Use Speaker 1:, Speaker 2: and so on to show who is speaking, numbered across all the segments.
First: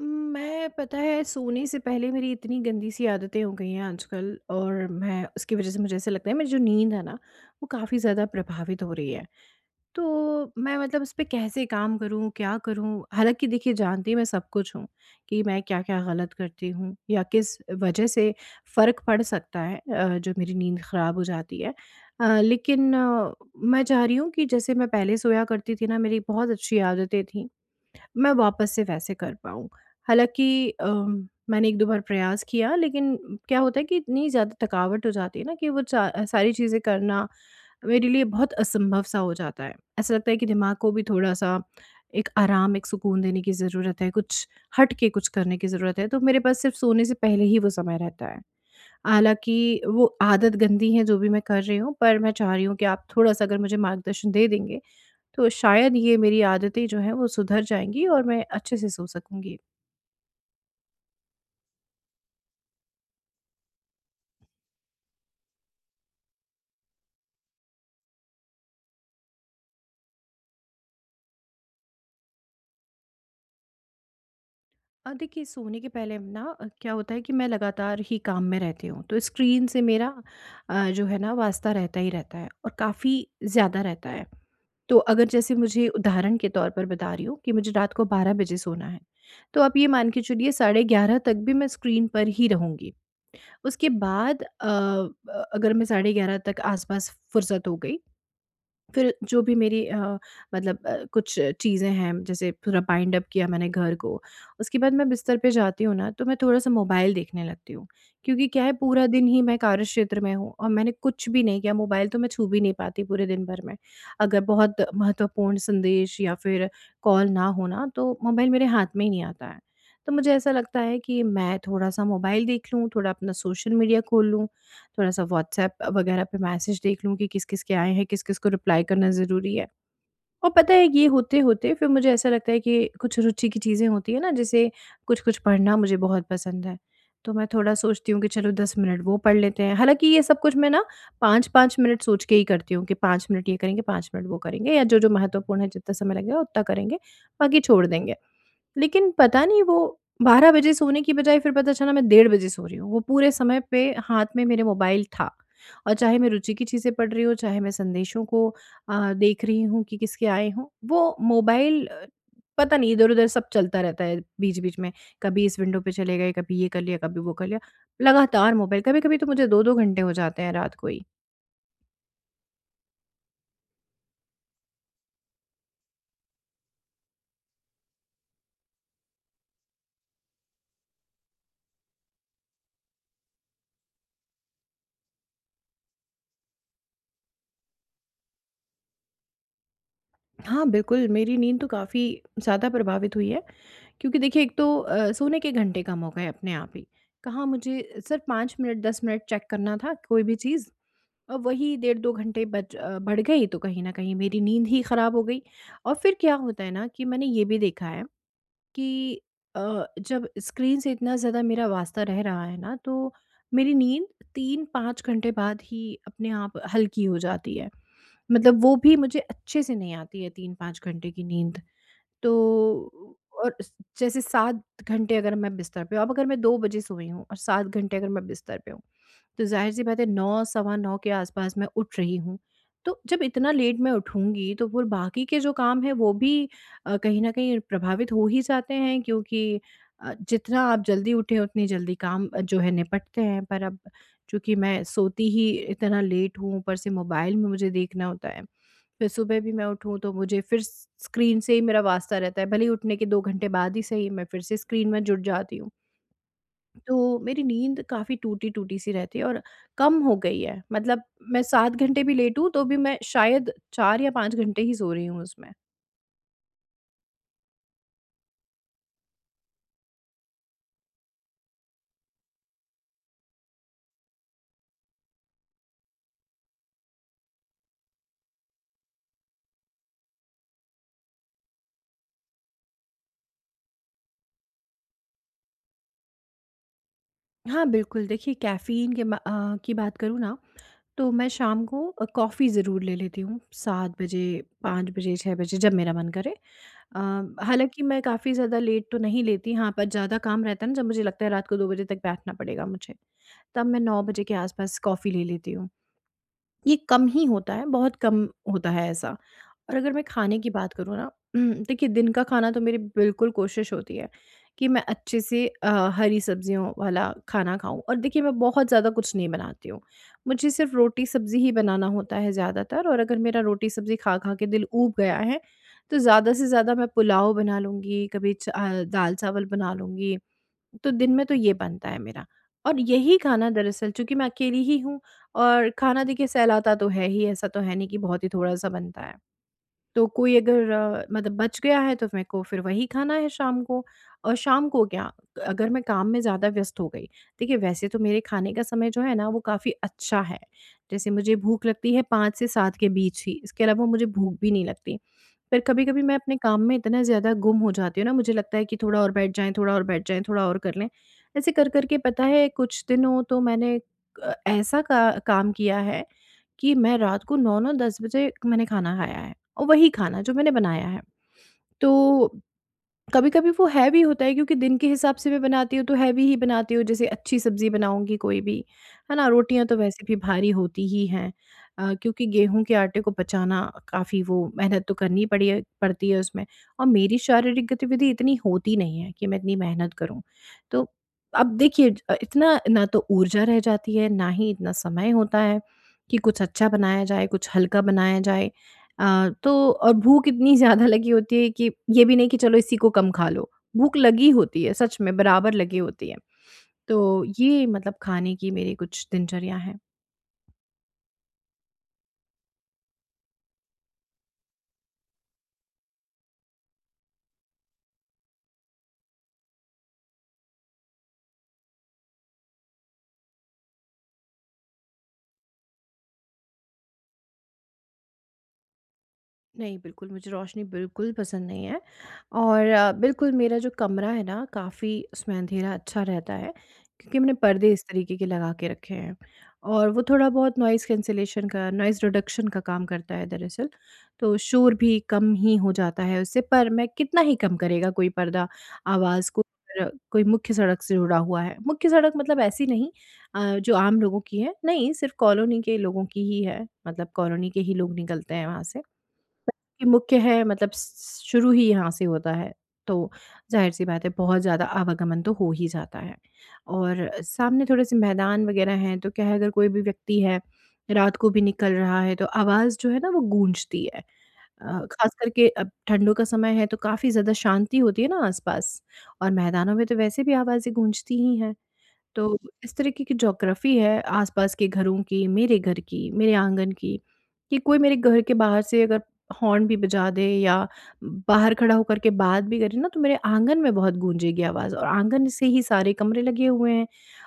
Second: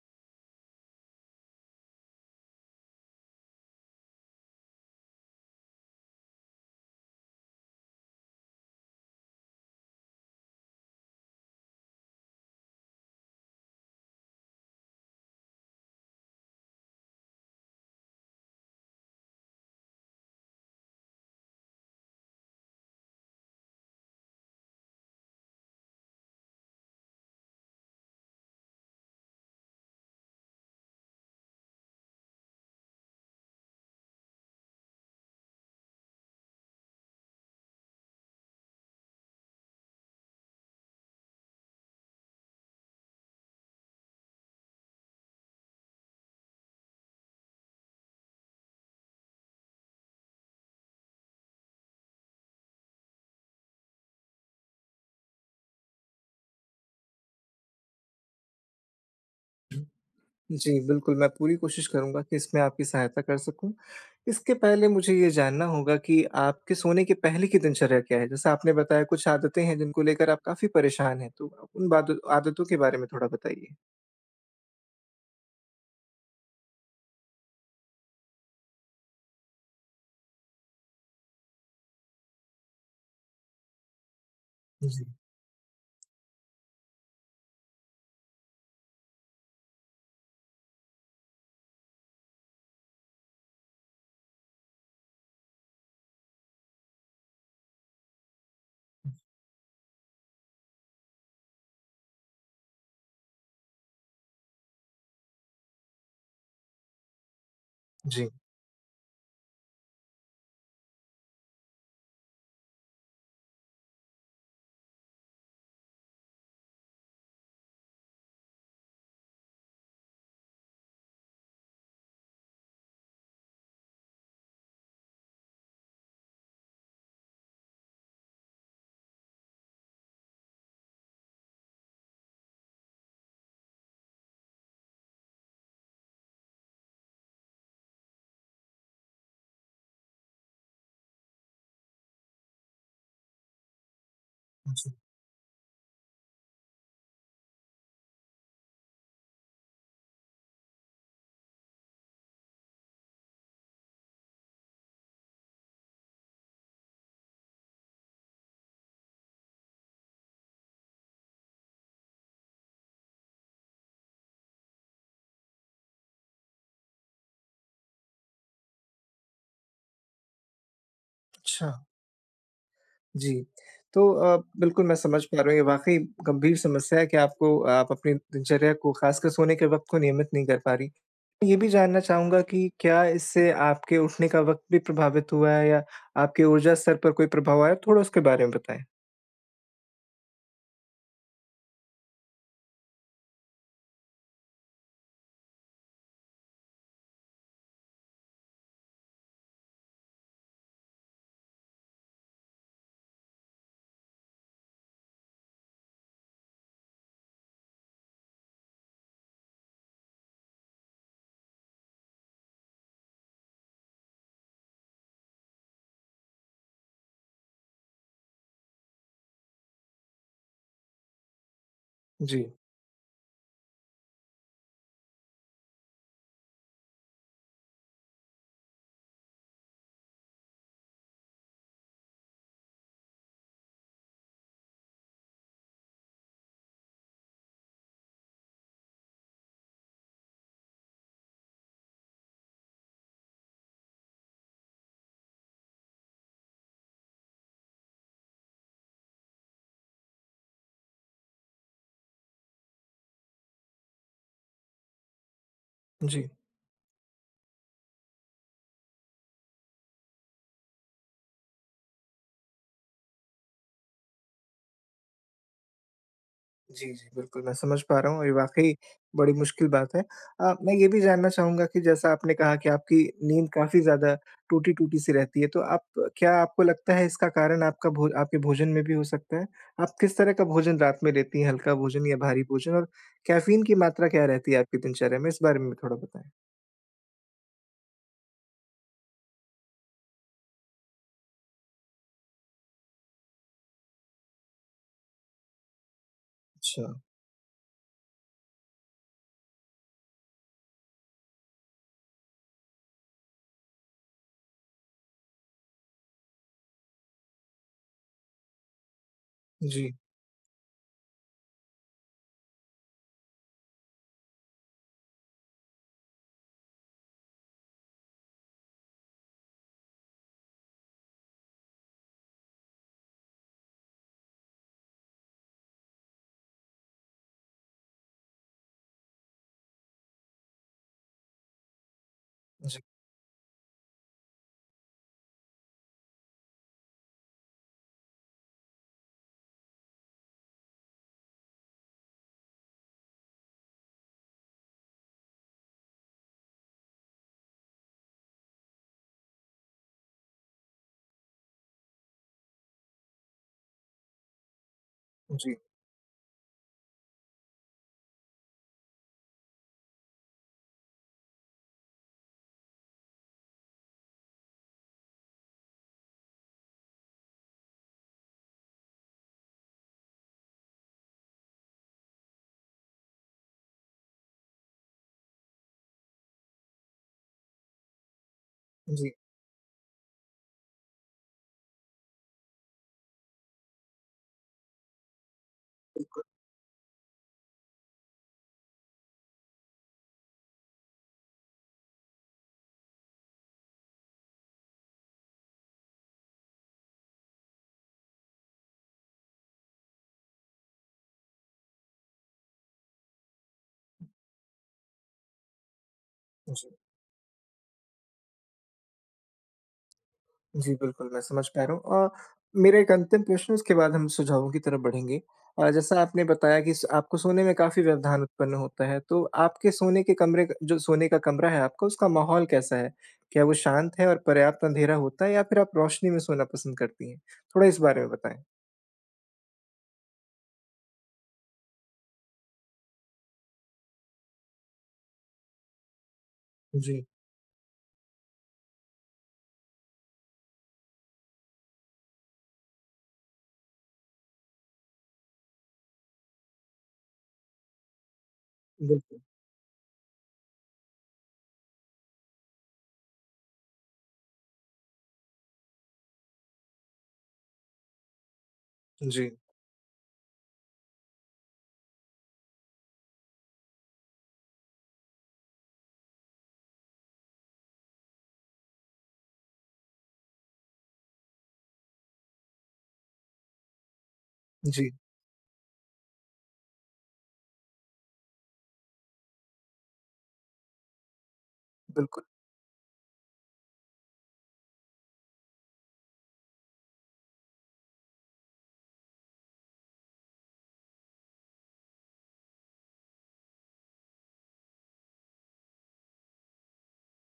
Speaker 1: मैं पता है, सोने से पहले मेरी इतनी गंदी सी आदतें हो गई हैं आजकल, और मैं उसकी वज़ह से मुझे ऐसा लगता है मेरी जो नींद है ना वो काफ़ी ज़्यादा प्रभावित हो रही है। तो मैं मतलब उस पे कैसे काम करूँ, क्या करूँ? हालाँकि देखिए, जानती मैं सब कुछ हूँ कि मैं क्या-क्या गलत करती हूँ या किस वज़ह से फ़र्क पड़ सकता है, जो मेरी नींद ख़राब हो जाती है। लेकिन मैं चाह रही हूँ कि जैसे मैं पहले सोया करती थी ना मेरी बहुत अच्छी आदतें थी। मैं वापस से वैसे कर पाऊँ। हालाँकि मैंने 1-2 बार प्रयास किया, लेकिन क्या होता है कि इतनी ज़्यादा थकावट हो जाती है ना कि वो सारी चीज़ें करना मेरे लिए बहुत असंभव सा हो जाता है। ऐसा लगता है कि दिमाग को भी थोड़ा-सा एक आराम, एक सुकून देने की ज़रूरत है, कुछ हट के कुछ करने की ज़रूरत है, तो मेरे पास सिर्फ़ सोने से पहले ही वो समय रहता है। हालाँकि वो आदत गंदी है जो भी मैं कर रही हूँ, पर मैं चाह रही हूँ कि आप थोड़ा-सा अगर मुझे मार्गदर्शन दे देंगे तो शायद ये मेरी आदतें जो हैं वो सुधर जाएँगी और मैं अच्छे से सो सकूँगी।
Speaker 2: जी, बिल्कुल, मैं पूरी कोशिश करूँगा कि इसमें आपकी सहायता कर सकूँ। इसके पहले मुझे ये जानना होगा कि आपके सोने के पहले की दिनचर्या क्या है? जैसा आपने बताया, कुछ आदतें हैं जिनको लेकर आप काफ़ी परेशान हैं, तो उन बादो आदतों के बारे में थोड़ा बताइए।
Speaker 1: देखिए, सोने के पहले ना क्या होता है कि मैं लगातार ही काम में रहती हूँ, तो स्क्रीन से मेरा जो है ना वास्ता रहता ही रहता है, और काफ़ी ज़्यादा रहता है।
Speaker 2: जी,
Speaker 1: तो
Speaker 2: जी,
Speaker 1: अगर जैसे मुझे उदाहरण के तौर पर बता रही हूँ कि मुझे रात को 12 बजे सोना है, तो आप ये मान के चलिए साढ़े 11 तक भी मैं स्क्रीन पर ही रहूँगी। उसके बाद अगर मैं साढ़े 11 तक आस-पास फुर्सत हो गई, फिर जो भी मेरी मतलब कुछ चीज़ें हैं, जैसे पूरा बाइंड अप किया मैंने घर को, उसके बाद मैं बिस्तर पे जाती हूँ ना तो मैं थोड़ा-सा मोबाइल देखने लगती हूँ।
Speaker 2: जी।
Speaker 1: क्योंकि क्या है, पूरा दिन ही मैं कार्यक्षेत्र में हूँ और मैंने कुछ भी नहीं किया, मोबाइल तो मैं छू भी नहीं पाती पूरे दिन भर में। अगर बहुत महत्वपूर्ण संदेश या फिर कॉल ना हो ना तो मोबाइल मेरे हाथ में ही नहीं आता है। तो मुझे ऐसा लगता है कि मैं थोड़ा-सा मोबाइल देख लूँ, थोड़ा अपना सोशल मीडिया खोल लूँ, थोड़ा-सा व्हाट्सएप वगैरह पे मैसेज देख लूँ कि किस-किस के आए हैं, किस-किस को रिप्लाई करना ज़रूरी है। और पता है ये होते-होते फिर मुझे ऐसा लगता है कि कुछ रुचि की चीज़ें होती हैं ना, जैसे कुछ-कुछ पढ़ना मुझे बहुत पसंद है। तो मैं थोड़ा सोचती हूँ कि चलो 10 मिनट वो पढ़ लेते हैं। हालाँकि ये सब कुछ मैं ना 5-5 मिनट सोच के ही करती हूँ कि 5 मिनट ये करेंगे, 5 मिनट वो करेंगे, या जो-जो महत्वपूर्ण है जितना समय लगेगा उतना करेंगे, बाकी छोड़ देंगे। लेकिन पता नहीं, वो 12 बजे सोने की बजाय फिर पता चला मैं डेढ़ बजे सो रही हूँ। वो पूरे समय पे हाथ में मेरे मोबाइल था, और चाहे मैं रुचि की चीज़ें पढ़ रही हूँ, चाहे मैं संदेशों को देख रही हूँ कि किसके आए हों, वो मोबाइल पता नहीं इधर-उधर सब चलता रहता है बीच-बीच में। कभी इस विंडो पे चले गए, कभी ये कर लिया, कभी वो कर लिया। लगातार मोबाइल, कभी-कभी तो मुझे 2-2 घंटे हो जाते हैं रात को ही।
Speaker 2: अच्छा। जी। तो बिल्कुल, मैं समझ पा रहा हूँ, ये वाक़ई गंभीर समस्या है कि आपको आप अपनी दिनचर्या को, ख़ासकर सोने के वक़्त को, नियमित नहीं कर पा रहीं। ये भी जानना चाहूँगा कि क्या इससे आपके उठने का वक़्त भी प्रभावित हुआ है, या आपके ऊर्जा स्तर पर कोई प्रभाव आया? थोड़ा उसके बारे में बताएँ।
Speaker 1: हाँ, बिल्कुल, मेरी नींद तो काफ़ी ज़्यादा प्रभावित हुई है क्योंकि देखिए एक तो सोने के घंटे कम हो गए अपने आप ही। कहाँ मुझे सिर्फ 5 मिनट 10 मिनट चेक करना था कोई भी चीज़, और वही डेढ़ 2 घंटे बढ़ गई, तो कहीं न कहीं मेरी नींद ही ख़राब हो गई। और फिर क्या होता है ना कि मैंने ये भी देखा है कि जब स्क्रीन से इतना ज़्यादा मेरा वास्ता रह रहा है ना तो मेरी नींद 3-5 घंटे बाद ही अपने आप हल्की हो जाती है। मतलब वो भी मुझे अच्छे से नहीं आती है 3-5 घंटे की नींद। तो
Speaker 2: जी,
Speaker 1: और स जैसे 7 घंटे अगर मैं बिस्तर पे हूँ, अब अगर मैं 2 बजे सोई हूँ और 7 घंटे अगर मैं बिस्तर पे हूँ, तो ज़ाहिर-सी बात है 9 सवा 9 के आस-पास मैं उठ रही हूँ। तो जब इतना लेट मैं उठूँगी तो फिर बाकी के जो काम हैं वो भी कहीं न कहीं प्रभावित हो ही जाते हैं, क्योंकि जितना आप जल्दी उठें उतनी जल्दी काम जो है निपटते हैं। पर अब चूँकि मैं सोती ही इतना लेट हूँ, ऊपर से मोबाइल में मुझे देखना होता है। फिर सुबह भी मैं उठूँ तो मुझे फिर स्क्रीन से ही मेरा वास्ता रहता है। भले ही उठने के 2 घंटे बाद ही सही, मैं फिर से स्क्रीन में जुट जाती हूँ।
Speaker 2: जी।
Speaker 1: तो मेरी नींद काफ़ी टूटी-टूटी सी रहती है और कम हो गई है। मतलब मैं 7 घंटे भी लेटूँ तो भी मैं शायद 4 या 5 घंटे ही सो रही हूँ उसमें।
Speaker 2: जी, जी, बिल्कुल, मैं समझ पा रहा हूँ, और ये वाक़ई बड़ी मुश्किल बात है। मैं ये भी जानना चाहूँगा कि जैसा आपने कहा कि आपकी नींद काफ़ी ज़्यादा टूटी-टूटी सी रहती है, तो आप, क्या आपको लगता है इसका कारण आपका भो आपके भोजन में भी हो सकता है? आप किस तरह का भोजन रात में लेती हैं, हल्का भोजन या भारी भोजन? और कैफ़ीन की मात्रा क्या रहती है आपकी दिनचर्या में? इस बारे में भी थोड़ा बताएँ।
Speaker 1: हाँ, बिल्कुल, देखिए कैफ़ीन के की बात करूँ ना तो मैं शाम को कॉफ़ी ज़रूर ले लेती हूँ 7 बजे, 5 बजे, 6 बजे, जब मेरा मन करे।
Speaker 2: अच्छा।
Speaker 1: अ, हालाँकि मैं काफ़ी ज़्यादा लेट तो नहीं लेती, हाँ, पर ज़्यादा काम रहता है ना जब मुझे लगता है रात को 2 बजे तक बैठना पड़ेगा मुझे। तब मैं 9 बजे के आस-पास कॉफ़ी ले लेती हूँ। ये कम ही होता है, बहुत कम होता है ऐसा। और अगर
Speaker 2: जी,
Speaker 1: मैं खाने की बात करूँ ना, देखिए, दिन का खाना तो मेरी बिल्कुल कोशिश होती है कि मैं अच्छे से हरी सब्जियों वाला खाना खाऊं, और देखिए मैं बहुत ज़्यादा कुछ नहीं बनाती हूँ, मुझे सिर्फ रोटी सब्जी ही बनाना होता है ज़्यादातर, और अगर मेरा रोटी सब्जी खा खा के दिल ऊब गया है तो ज़्यादा से ज़्यादा मैं पुलाव बना लूँगी, कभी दाल चावल बना लूँगी। तो दिन में तो ये बनता है मेरा।
Speaker 2: जी,
Speaker 1: और यही खाना, दरअसल चूंकि मैं अकेली ही हूँ और खाना देखिए सहलाता तो है ही, ऐसा तो है नहीं कि बहुत ही थोड़ा सा बनता है, तो कोई अगर मतलब बच गया है, तो मेरे को फिर वही खाना है शाम को। और शाम को क्या, अगर मैं काम में ज़्यादा व्यस्त हो गई, देखिए वैसे तो मेरे खाने का समय जो है ना वो काफ़ी अच्छा है, जैसे मुझे भूख लगती है पाँच से सात के बीच ही, इसके अलावा मुझे भूख भी नहीं लगती।
Speaker 2: जी,
Speaker 1: पर कभी कभी मैं अपने काम में इतना ज़्यादा गुम हो जाती हूँ ना, मुझे लगता है कि थोड़ा और बैठ जाएं, थोड़ा और बैठ जाएं, थोड़ा और कर लें। ऐसे कर करके पता है, कुछ दिनों तो मैंने ऐसा काम किया है कि मैं रात को 9-9 10 बजे मैंने खाना खाया है, और वही खाना जो मैंने बनाया है। तो कभी-कभी वो हैवी होता है क्योंकि दिन के हिसाब से मैं बनाती हूँ तो हैवी ही बनाती हूँ। जैसे अच्छी सब्ज़ी बनाऊँगी कोई भी,
Speaker 2: जी,
Speaker 1: है ना? रोटियाँ तो वैसे भी भारी होती ही हैं, क्योंकि गेहूँ के आटे को पचाना काफ़ी, वो मेहनत तो करनी पड़ी है पड़ती है उसमें, और मेरी शारीरिक गतिविधि इतनी होती नहीं है कि मैं इतनी मेहनत करूँ। तो अब देखिए, इतना ना तो ऊर्जा रह जाती है, ना ही इतना समय होता है कि कुछ अच्छा बनाया जाए, कुछ हल्का बनाया जाए। तो और भूख इतनी ज़्यादा लगी होती है कि ये भी नहीं कि चलो इसी को कम खा लो, भूख लगी होती है, सच में बराबर लगी होती है।
Speaker 2: जी।
Speaker 1: तो ये मतलब खाने की मेरी कुछ दिनचर्या है।
Speaker 2: जी, बिल्कुल, मैं समझ पा रहा हूँ। मेरा एक अंतिम प्रश्न, उसके बाद हम सुझावों की तरफ बढ़ेंगे। जैसा आपने बताया कि स आपको सोने में काफ़ी व्यवधान उत्पन्न होता है, तो आपके सोने के कमरे क जो सोने का कमरा है आपका, उसका माहौल कैसा है? क्या वो शांत है और पर्याप्त अँधेरा होता है, या फिर आप रोशनी में सोना पसंद करती हैं? थोड़ा इस बारे में बताएँ।
Speaker 1: नहीं, बिल्कुल मुझे रोशनी बिल्कुल पसंद नहीं है, और बिल्कुल मेरा जो कमरा है ना काफ़ी उसमें अंधेरा अच्छा रहता है,
Speaker 2: जी,
Speaker 1: क्योंकि मैंने पर्दे इस तरीके के लगा के रखे हैं, और वो थोड़ा बहुत नॉइज़ कैंसलेशन का, नॉइज़ रिडक्शन का काम करता है दरअसल। तो शोर भी कम ही हो जाता है उससे, पर मैं कितना ही कम करेगा कोई पर्दा
Speaker 2: बिल्कुल।
Speaker 1: आवाज़ को, अगर कोई मुख्य सड़क से जुड़ा हुआ है। मुख्य सड़क मतलब ऐसी नहीं जो आम लोगों की है, नहीं सिर्फ़ कॉलोनी के लोगों की ही है, मतलब कॉलोनी के ही लोग निकलते हैं वहाँ से।
Speaker 2: जी,
Speaker 1: कि मुख्य है मतलब स शुरू ही यहाँ से होता है, तो ज़ाहिर-सी बात है बहुत ज़्यादा आवागमन तो हो ही जाता है। और सामने थोड़े-से मैदान वग़ैरह हैं, तो क्या है, अगर कोई भी व्यक्ति है, रात को भी निकल रहा है, तो आवाज़ जो है ना वो गूंजती है।
Speaker 2: जी,
Speaker 1: ख़ास करके अब ठंडों का समय है, तो काफ़ी ज़्यादा शांति होती है ना आस-पास, और मैदानों में तो वैसे भी आवाज़ें गूंजती ही हैं।
Speaker 2: बिल्कुल।
Speaker 1: तो इस तरीके की ज्योग्राफी है आसपास के घरों की, मेरे घर की, मेरे आंगन की, कि कोई मेरे घर के बाहर से अगर हॉर्न भी बजा दे या बाहर खड़ा होकर के बात भी करे ना, तो मेरे आंगन में बहुत गूंजेगी आवाज़, और आंगन से ही सारे कमरे लगे हुए हैं,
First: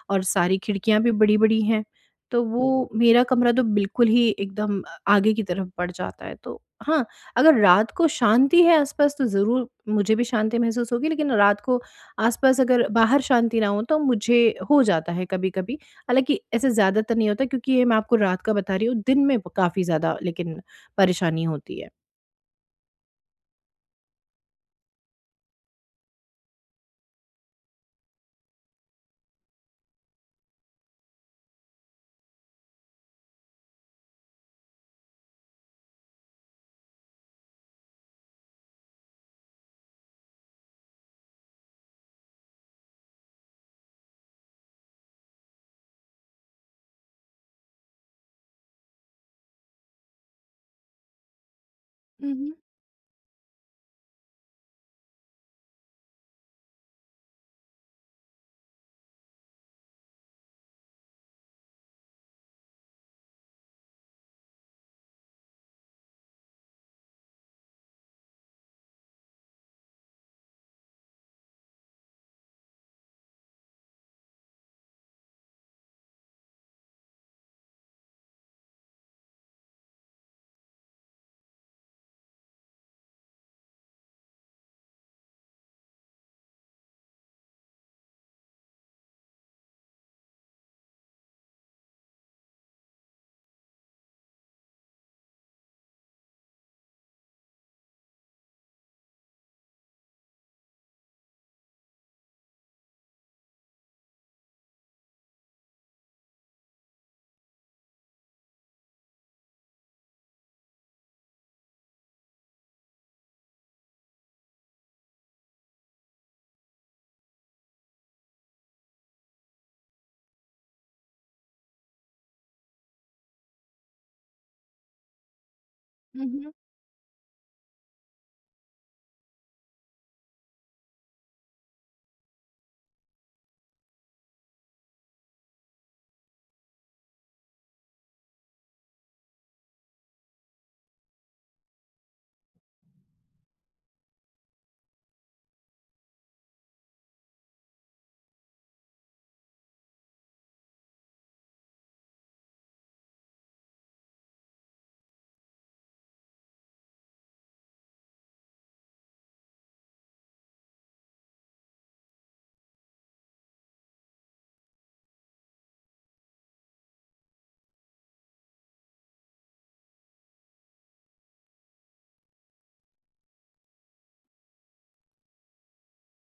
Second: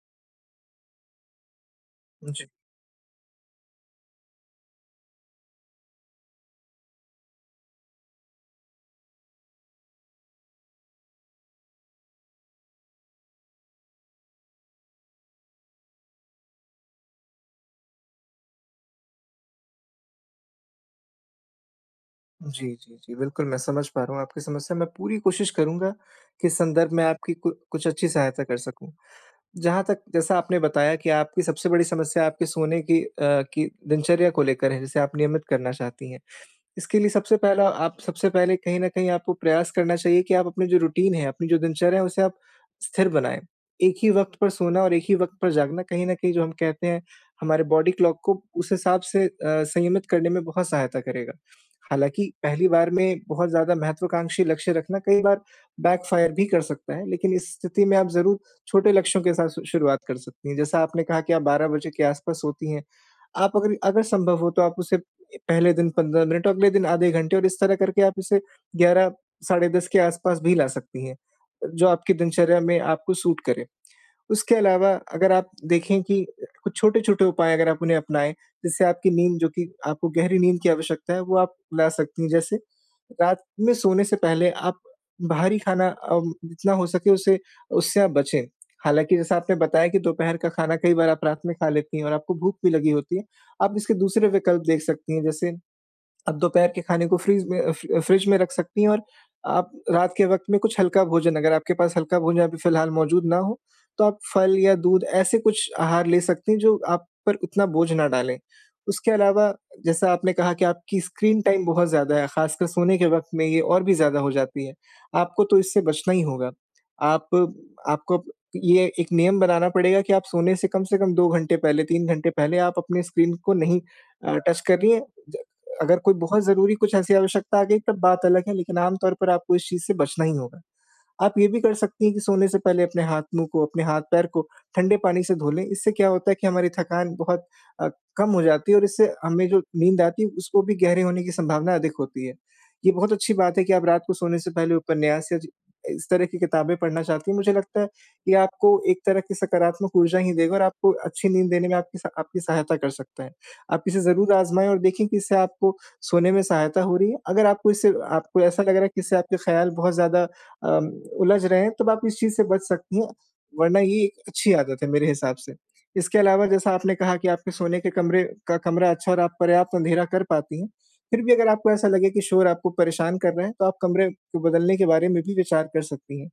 Speaker 1: और सारी खिड़कियाँ भी बड़ी-बड़ी हैं। तो
Speaker 2: जी,
Speaker 1: वो मेरा कमरा तो बिल्कुल ही एकदम आगे की तरफ बढ़ जाता है। तो हाँ, अगर रात को शांति है आसपास तो ज़रूर मुझे भी शांति महसूस होगी, लेकिन रात को आस-पास अगर बाहर शांति ना हो तो मुझे हो जाता है कभी-कभी। हालाँकि ऐसे ज़्यादातर नहीं होता क्योंकि ये मैं आपको रात का बता रही हूँ, दिन में ब काफ़ी ज़्यादा लेकिन परेशानी होती है।
Speaker 2: जी, जी, जी, बिल्कुल, मैं समझ पा रहा हूँ आपकी समस्या। मैं पूरी कोशिश करूँगा कि इस संदर्भ में आपकी कु कुछ अच्छी सहायता कर सकूँ। जहाँ तक, जैसा आपने बताया कि आपकी सबसे बड़ी समस्या आपके सोने की दिनचर्या को लेकर है, जिसे आप नियमित करना चाहती हैं। इसके लिए सबसे पहला आप सबसे पहले, कहीं न कहीं आपको प्रयास करना चाहिए कि आप अपनी जो रूटीन है, अपनी जो दिनचर्या है, उसे आप स्थिर बनाएँ। एक ही वक़्त पर सोना और एक ही वक़्त पर जागना, कहीं न कहीं जो हम कहते हैं, हमारे बॉडी क्लॉक को उस हिसाब से संयमित करने में बहुत सहायता करेगा। हालाँकि
Speaker 1: हुँ, हुँ।
Speaker 2: पहली बार में बहुत ज़्यादा महत्वाकांक्षी लक्ष्य रखना कई बार बैकफ़ायर भी कर सकता है, लेकिन इस स्थिति में आप ज़रूर छोटे लक्ष्यों के साथ शु शुरुआत कर सकती हैं। जैसा आपने कहा कि आप 12 बजे के आस-पास सोती हैं, आप, अगर अगर संभव हो, तो आप उसे पहले दिन 15 मिनट और अगले दिन आधे घंटे, और इस तरह करके आप इसे 11, साढ़े 10 के आसपास भी ला सकती हैं, जो आपकी दिनचर्या में आपको सूट करे। उसके अलावा, अगर आप देखें कि कुछ छोटे-छोटे उपाय अगर आप उन्हें अपनाएँ, जिससे आपकी नींद, जो कि आपको गहरी नींद की आवश्यकता है, वो आप ला सकती हैं। जैसे, रात में सोने से पहले आप बाहरी खाना, जितना हो सके उसे उससे आप बचें। हालाँकि जैसा आपने बताया कि दोपहर का खाना कई बार आप रात में खा लेती हैं और आपको भूख भी लगी होती है, आप इसके दूसरे विकल्प देख सकती हैं। जैसे, आप दोपहर के खाने को फ्रीज़ में, फ्रिज में रख सकती हैं, और आप रात के वक़्त में कुछ हल्का भोजन, अगर आपके पास हल्का भोजन अभी फ़िलहाल मौजूद ना हो, तो आप फल या दूध, ऐसे कुछ आहार ले सकती हैं, जो आप पर उतना बोझ ना डालें। उसके अलावा, जैसा आपने कहा कि आपकी स्क्रीन टाइम बहुत ज़्यादा है, ख़ासकर सोने के वक़्त में ये और भी ज़्यादा हो जाती है। आपको तो इससे बचना ही होगा। आप आपको अप ये एक नियम बनाना पड़ेगा कि आप सोने से कम 2 घंटे पहले, 3 घंटे पहले आप अपनी स्क्रीन को नहीं, टच कर रही हैं। ज अगर कोई
Speaker 1: हुँ,
Speaker 2: बहुत
Speaker 1: हुँ।
Speaker 2: ज़रूरी, कुछ ऐसी आवश्यकता आ गई, तब बात अलग है, लेकिन आम तौर पर आपको इस चीज़ से बचना ही होगा। आप ये भी कर सकती हैं कि सोने से पहले अपने हाथ-मुँह को, अपने हाथ-पैर को ठंडे पानी से धो लें। इससे क्या होता है कि हमारी थकान बहुत अ, कम हो जाती है, और इससे हमें जो नींद आती है, उसको भी गहरे होने की संभावना अधिक होती है। ये बहुत अच्छी बात है कि आप रात को सोने से पहले उपन्यास या ज इस तरह की किताबें पढ़ना चाहती हैं। मुझे लगता है ये आपको एक तरह की सकारात्मक ऊर्जा ही देगा, और आपको अच्छी नींद देने में आपकी सहायता कर सकता है। आप इसे ज़रूर आज़माएँ और देखें कि इससे आपको सोने में सहायता हो रही है। अगर आपको ऐसा लग रहा है कि इससे आपके ख़्याल बहुत ज़्यादा अम, उलझ रहे हैं, तब आप इस चीज़ से बच सकती हैं, वरना ये एक अच्छी आदत है मेरे हिसाब से। इसके अलावा, जैसा आपने कहा कि आपके सोने के कमरे का कमरा अच्छा, और आप पर्याप्त अँधेरा कर पाती हैं, फिर भी अगर आपको ऐसा लगे कि शोर आपको परेशान कर रहा है, तो आप कमरे को बदलने के बारे में भी विचार कर सकती हैं।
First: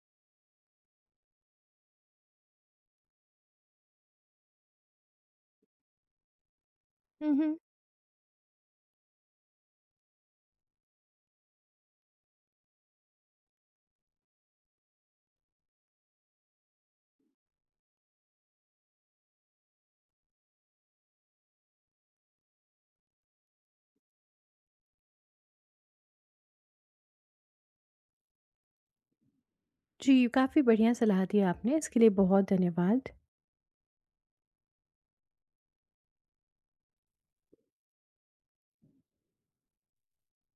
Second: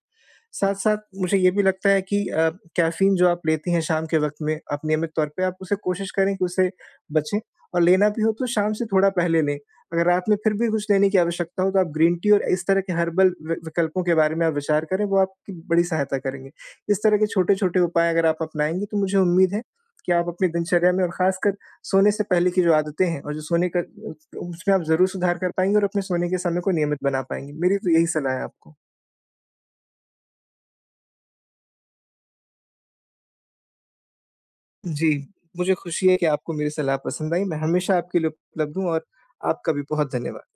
Speaker 2: साथ-साथ मुझे ये भी लगता है कि कैफ़ीन जो आप लेती हैं शाम के वक़्त में, आप नियमित तौर पे आप उसे कोशिश करें कि उससे
Speaker 1: हुँ,
Speaker 2: बचें,
Speaker 1: हुँ।
Speaker 2: और लेना भी हो तो शाम से थोड़ा पहले लें। अगर रात में फिर भी कुछ लेने की आवश्यकता हो, तो आप ग्रीन टी और इस तरह के हर्बल वि विकल्पों के बारे में आप विचार करें, वो आपकी बड़ी सहायता करेंगे। इस तरह के छोटे-छोटे उपाय अगर आप अपनाएँगी, तो मुझे उम्मीद है कि आप अपनी दिनचर्या में, और ख़ासकर सोने से पहले की जो आदतें हैं, और जो सोने का, उसमें आप ज़रूर सुधार कर पाएँगी, और अपने सोने के समय को नियमित बना पाएँगी। मेरी तो यही सलाह है आपको।
Speaker 1: जी, काफ़ी बढ़िया सलाह दी आपने, इसके लिए बहुत धन्यवाद।
Speaker 2: जी, मुझे खुशी है कि आपको मेरी सलाह पसंद आई। मैं हमेशा आपके लिए उपलब्ध हूँ, और आपका भी बहुत धन्यवाद।